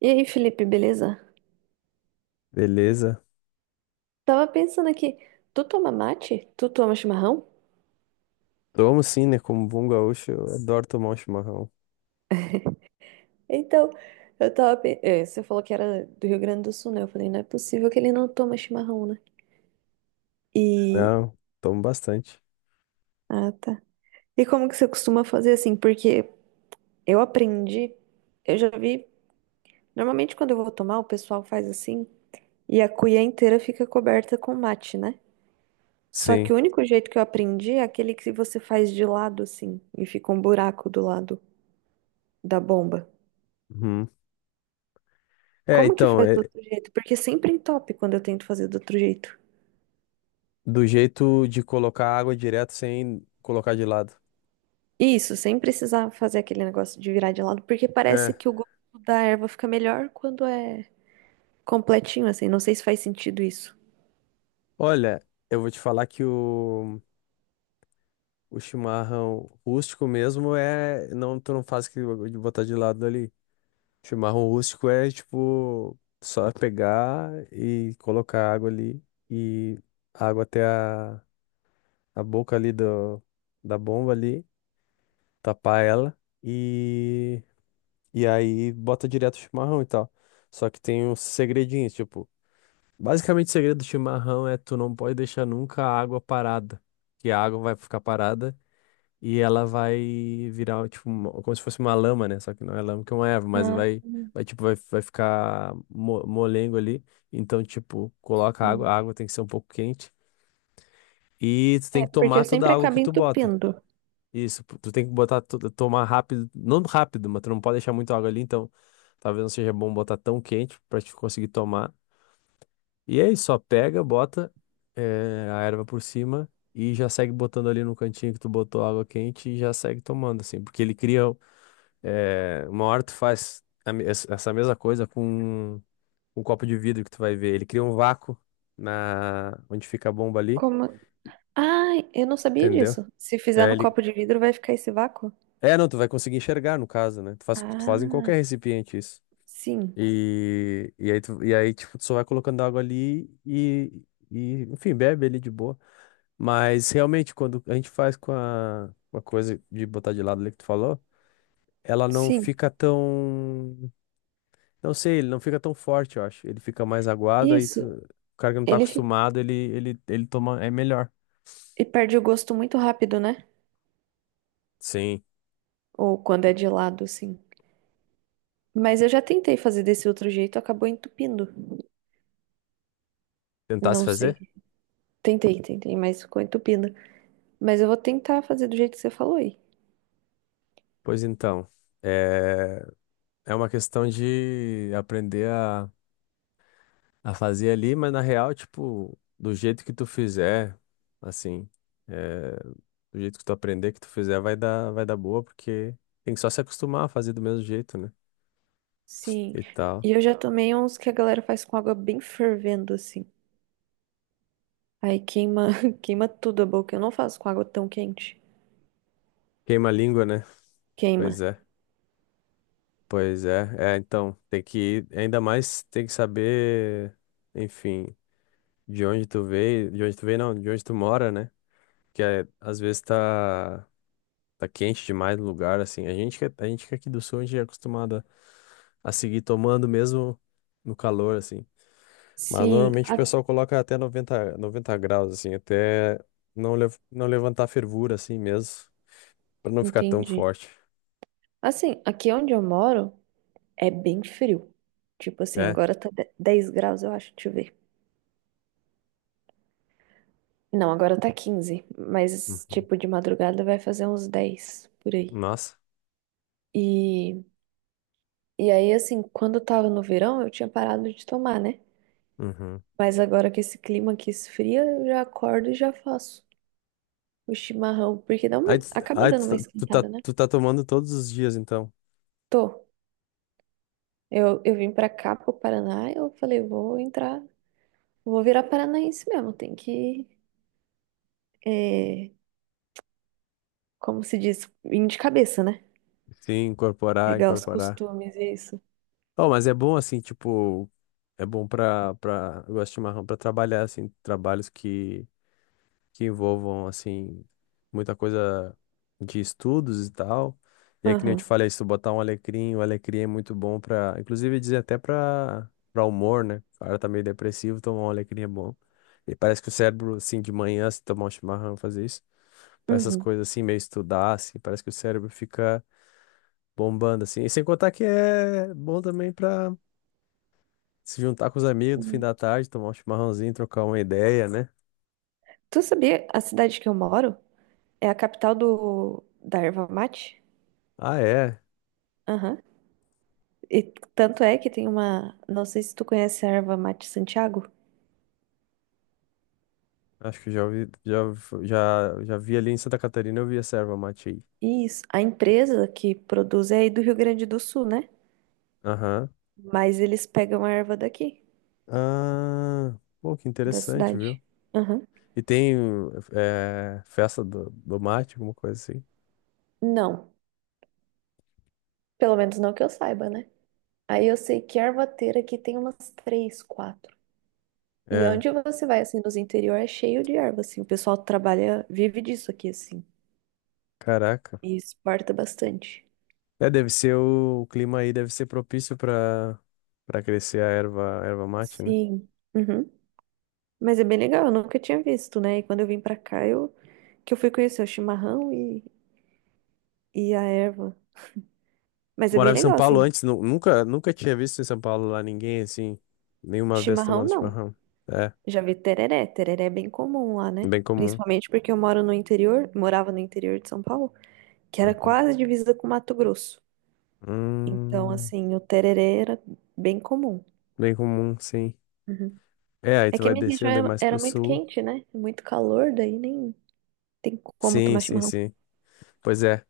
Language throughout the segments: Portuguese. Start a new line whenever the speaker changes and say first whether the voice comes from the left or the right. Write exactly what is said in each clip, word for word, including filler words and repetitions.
right: E aí, Felipe, beleza?
left: Beleza.
right: Tava pensando aqui, tu toma mate? Tu toma chimarrão?
left: Tomo sim, né? Como bom gaúcho, eu adoro tomar um chimarrão.
right: Então, eu tava. pe- é, Você falou que era do Rio Grande do Sul, né? Eu falei, não é possível que ele não toma chimarrão, né? E.
left: Não, tomo bastante.
right: Ah, tá. E como que você costuma fazer assim? Porque eu aprendi, eu já vi. Normalmente, quando eu vou tomar, o pessoal faz assim, e a cuia inteira fica coberta com mate, né? Só que
left: Sim.
right: o único jeito que eu aprendi é aquele que você faz de lado, assim, e fica um buraco do lado da bomba.
left: Uhum. É,
right: Como que
left: então,
right: faz do
left: é
right: outro jeito? Porque sempre entope quando eu tento fazer do outro jeito.
left: do jeito de colocar água direto sem colocar de lado.
right: Isso, sem precisar fazer aquele negócio de virar de lado, porque parece
left: É.
right: que o gosto da erva fica melhor quando é completinho, assim. Não sei se faz sentido isso.
left: Olha, eu vou te falar que o, o chimarrão rústico mesmo é. Não, tu não faz que de botar de lado ali. Chimarrão rústico é tipo só pegar e colocar água ali e água até a, a boca ali do, da bomba ali. Tapar ela e e aí bota direto o chimarrão e tal. Só que tem uns segredinhos, tipo, basicamente o segredo do chimarrão é tu não pode deixar nunca a água parada, que a água vai ficar parada e ela vai virar tipo uma- como se fosse uma lama, né? Só que não é lama que é uma erva, mas
right: Ah,
left: vai vai tipo vai, vai ficar mo- molengo ali. Então, tipo, coloca a água, a
right: sim.
left: água tem que ser um pouco quente e tu
right: É,
left: tem que
right: porque
left: tomar
right: eu
left: toda
right: sempre
left: a água
right: acabo
left: que tu bota.
right: entupindo.
left: Isso, p- tu tem que botar, tu- tomar rápido, não rápido, mas tu não pode deixar muita água ali, então talvez não seja bom botar tão quente pra te conseguir tomar. E aí, só pega, bota eh, a erva por cima e já segue botando ali no cantinho que tu botou água quente e já segue tomando, assim, porque ele cria, eh, uma hora tu faz a me- es- essa mesma coisa com um copo de vidro que tu vai ver, ele cria um vácuo na, onde fica a bomba ali,
right: Como. Ah, eu não sabia
left: entendeu?
right: disso. Se fizer
left: É,
right: no
left: ele,
right: copo de vidro, vai ficar esse vácuo?
left: É, não, tu vai conseguir enxergar, no caso, né? Tu faz, tu faz em
right: Ah,
left: qualquer recipiente isso.
right: sim,
left: E, e aí, tu, e aí, tipo, tu só vai colocando água ali e, e, enfim, bebe ali de boa. Mas, realmente, quando a gente faz com a, com a coisa de botar de lado ali que tu falou, ela não
right: sim.
left: fica tão... Não sei, ele não fica tão forte, eu acho. Ele fica mais aguado, aí tu-
right: Isso.
left: o cara que não tá
right: Ele fi-
left: acostumado, ele, ele, ele toma... É melhor.
right: e perde o gosto muito rápido, né?
left: Sim.
right: Ou quando é de lado, assim. Mas eu já tentei fazer desse outro jeito, acabou entupindo.
left: Tentar se
right: Não sei.
left: fazer?
right: Tentei, tentei, mas ficou entupindo. Mas eu vou tentar fazer do jeito que você falou aí.
left: Pois então, é, é uma questão de aprender a a fazer ali, mas na real, tipo, do jeito que tu fizer, assim, é, do jeito que tu aprender, que tu fizer, vai dar, vai dar boa, porque tem que só se acostumar a fazer do mesmo jeito, né?
right: Sim.
left: E tal.
right: E eu já tomei uns que a galera faz com água bem fervendo, assim. Aí queima, queima tudo a boca. Eu não faço com água tão quente.
left: Queima a língua, né? Pois
right: Queima.
left: é, pois é. É, então, tem que, ainda mais tem que saber, enfim, de onde tu veio, de onde tu veio, não, de onde tu mora, né? Que é, às vezes tá, tá quente demais no lugar, assim. A gente, que- é, a gente que é aqui do sul, a gente é acostumado a seguir tomando mesmo no calor, assim. Mas
right: Sim,
left: normalmente o
right: a-
left: pessoal coloca até noventa noventa graus, assim, até não, lev- não levantar a fervura, assim mesmo, pra não ficar tão
right: entendi.
left: forte.
right: Assim, aqui onde eu moro é bem frio. Tipo assim,
left: É.
right: agora tá de- dez graus, eu acho. Deixa eu ver. Não, agora tá quinze, mas
left: Uhum.
right: tipo de madrugada vai fazer uns dez por aí.
left: Nossa.
right: E, e aí, assim, quando eu tava no verão, eu tinha parado de tomar, né?
left: Uhum.
right: Mas agora que esse clima aqui esfria, eu já acordo e já faço o chimarrão, porque dá uma,
left: Aí, tu-
right: acaba
left: aí
right: dando uma
left: tu, tá, tu tá
right: esquentada, né?
left: tu tá tomando todos os dias, então.
right: Tô. Eu, eu vim pra cá, pro Paraná, eu falei, vou entrar, vou virar paranaense mesmo, tem que, é, como se diz, vir de cabeça, né?
left: Sim, incorporar,
right: Pegar os
left: incorporar.
right: costumes e isso.
left: Oh, mas é bom, assim, tipo, é bom pra, pra, eu gosto de chimarrão pra trabalhar, assim, trabalhos que que envolvam, assim, muita coisa de estudos e tal. E é que nem eu te
right: Aham.
left: falei, se tu botar um alecrim, o alecrim é muito bom pra, inclusive dizer até pra, pra humor, né? O cara tá meio depressivo, tomar um alecrim é bom. E parece que o cérebro, assim, de manhã, se tomar um chimarrão, fazer isso, pra essas
right: Uhum.
left: coisas assim, meio estudar, assim, parece que o cérebro fica bombando, assim. E sem contar que é bom também pra se juntar com os amigos no fim
right: Sim.
left: da tarde, tomar um chimarrãozinho, trocar uma ideia, né?
right: Tu sabia, a cidade que eu moro é a capital do, da erva mate?
left: Ah, é.
right: Aham. E tanto é que tem uma. Não sei se tu conhece a erva mate Santiago.
left: Acho que já ouvi, já, já, já vi ali em Santa Catarina, eu vi essa erva mate aí.
right: Isso. A empresa que produz é aí do Rio Grande do Sul, né?
left: Aham.
right: Mas eles pegam a erva daqui,
left: Ah, pô, que
right: da
left: interessante, viu?
right: cidade. Aham.
left: E tem eh, festa do, do mate, alguma coisa assim.
right: Não. Pelo menos não que eu saiba, né? Aí eu sei que ervateira aqui tem umas três, quatro. E
left: É,
right: onde você vai, assim, nos interior é cheio de erva, assim. O pessoal trabalha, vive disso aqui, assim.
left: caraca.
right: E exporta bastante.
left: É, deve ser o, o clima aí, deve ser propício para para crescer a erva, a erva mate, né?
right: Sim. Uhum. Mas é bem legal, eu nunca tinha visto, né? E quando eu vim pra cá, eu que eu fui conhecer o chimarrão e, e a erva. Mas é bem
left: Morava em São
right: legal,
left: Paulo
right: assim.
left: antes, nu- nunca, nunca tinha visto em São Paulo lá ninguém assim, nenhuma vez
right: Chimarrão
left: tomando
right: não.
left: chimarrão. É,
right: Já vi tereré. Tereré é bem comum lá, né?
left: bem comum.
right: Principalmente porque eu moro no interior, morava no interior de São Paulo, que era
left: Uhum.
right: quase divisa com Mato Grosso. Então,
left: Hum,
right: assim, o tereré era bem comum.
left: bem comum, sim.
right: Uhum.
left: É, aí
right: É
left: tu
right: que a
left: vai
right: minha região
left: descendo aí
right: era,
left: mais
right: era
left: pro
right: muito
left: sul.
right: quente, né? Muito calor, daí nem tem como
left: Sim,
right: tomar
left: sim,
right: chimarrão.
left: sim. Pois é.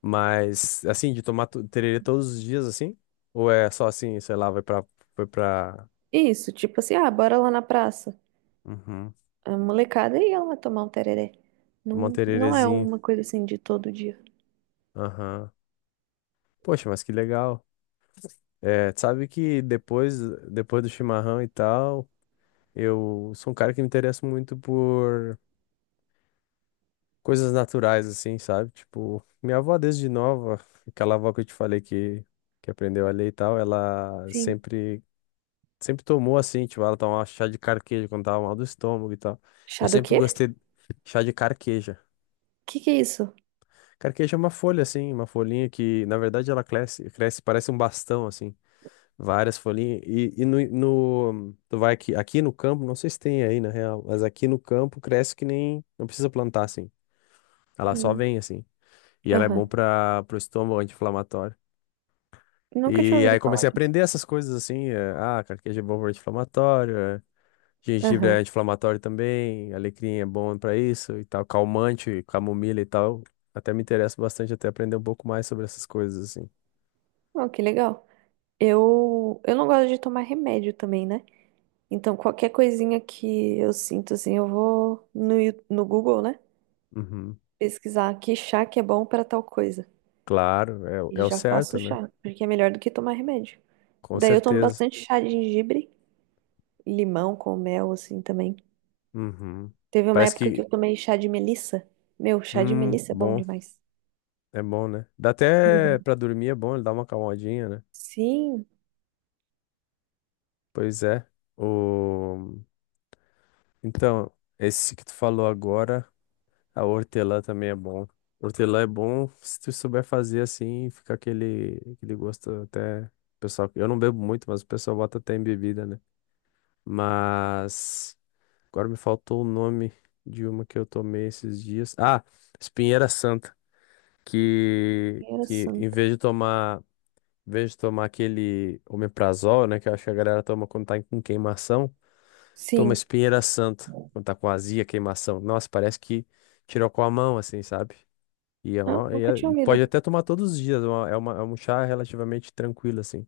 left: Mas, assim, de tomar tu- tererê todos os dias, assim? Ou é só assim, sei lá, vai pra... Foi pra...
right: Isso, tipo assim, ah, bora lá na praça.
left: Uhum.
right: A molecada ia lá tomar um tereré.
left: Tomar um
right: Não, não é
left: tererezinho.
right: uma coisa assim de todo dia.
left: Aham. Poxa, mas que legal. É, tu sabe que depois, depois do chimarrão e tal, eu sou um cara que me interessa muito por coisas naturais, assim, sabe? Tipo, minha avó desde nova, aquela avó que eu te falei que, que aprendeu a ler e tal, ela
right: Sim.
left: sempre sempre tomou assim, tipo, ela tomava chá de carqueja quando tava mal do estômago e tal. Eu
right: Chá do
left: sempre
right: quê?
left: gostei
right: O
left: de chá de carqueja.
right: que que é isso?
left: Carqueja é uma folha assim, uma folhinha que, na verdade, ela cresce, cresce, parece um bastão assim, várias folhinhas. E, e no, no- tu vai aqui, aqui no campo, não sei se tem aí na real, mas aqui no campo cresce que nem, não precisa plantar assim. Ela só
right: Hum.
left: vem assim. E ela é bom
right: Aham.
left: para pro estômago anti-inflamatório.
right: Nunca tinha
left: E
right: ouvido
left: aí
right: falar
left: comecei a
right: disso.
left: aprender essas coisas assim, é, ah, carqueja é bom para anti-inflamatório, é, gengibre é
right: Aham.
left: anti-inflamatório também, alecrim é bom pra isso e tal, calmante, camomila e tal. Até me interessa bastante até aprender um pouco mais sobre essas coisas assim.
right: Oh, que legal. Eu, eu não gosto de tomar remédio também, né? Então, qualquer coisinha que eu sinto, assim, eu vou no, Yu- no Google, né?
left: Uhum.
right: Pesquisar que chá que é bom para tal coisa.
left: Claro, é, o- é
right: E
left: o
right: já
left: certo,
right: faço
left: né?
right: chá, porque é melhor do que tomar remédio.
left: Com
right: Daí eu tomo
left: certeza.
right: bastante chá de gengibre, limão com mel, assim, também.
left: Uhum.
right: Teve uma
left: Parece
right: época que
left: que,
right: eu tomei chá de melissa. Meu, chá de
left: hum,
right: melissa é bom
left: bom,
right: demais.
left: é bom, né? Dá até
right: Uhum.
left: pra dormir, é bom, ele dá uma calmadinha, né?
right: Sim,
left: Pois é. O... Então, esse que tu falou agora. A hortelã também é bom. Hortelã é bom se tu souber fazer assim, fica aquele, aquele gosto até. Pessoal, eu não bebo muito, mas o pessoal bota até em bebida, né? Mas agora me faltou o nome de uma que eu tomei esses dias. Ah, espinheira santa, que
right: era.
left: que em vez de tomar, em vez de tomar aquele omeprazol, né, que eu acho que a galera toma quando tá com queimação, toma
right: Sim.
left: espinheira santa quando tá com azia, queimação. Nossa, parece que tirou com a mão assim, sabe? E, é
right: Ah,
left: uma, e
right: nunca
left: é-
right: tinha
left: e pode
right: ouvido.
left: até tomar todos os dias. é uma- é, uma, é um chá relativamente tranquilo, assim.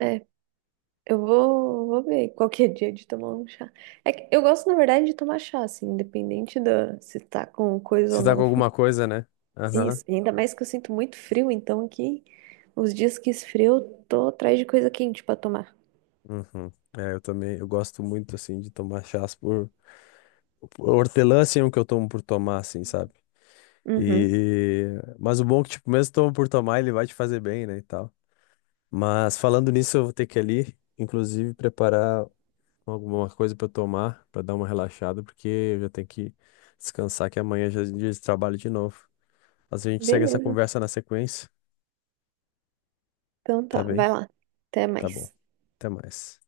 right: É, eu vou, vou ver qualquer dia de tomar um chá. É que eu gosto, na verdade, de tomar chá, assim, independente da se tá com coisa ou
left: Se tá com
right: não.
left: alguma coisa, né? Aham.
right: Isso. E ainda mais que eu sinto muito frio, então aqui, os dias que esfria, eu tô atrás de coisa quente pra tomar.
left: Uhum. É, eu também, eu gosto muito, assim, de tomar chás por... por- hortelã, assim, é um que eu tomo por tomar, assim, sabe?
right: Uhum.
left: E... Mas o bom é que, tipo, mesmo tomo por tomar, ele vai te fazer bem, né, e tal. Mas falando nisso, eu vou ter que ir ali, inclusive, preparar alguma coisa pra eu tomar, pra dar uma relaxada, porque eu já tenho que descansar, que amanhã já é dia de trabalho de novo. Mas a gente segue essa
right: Beleza.
left: conversa na sequência.
right: Então
left: Tá
right: tá, vai
left: bem?
right: lá. Até
left: Tá bom.
right: mais.
left: Até mais.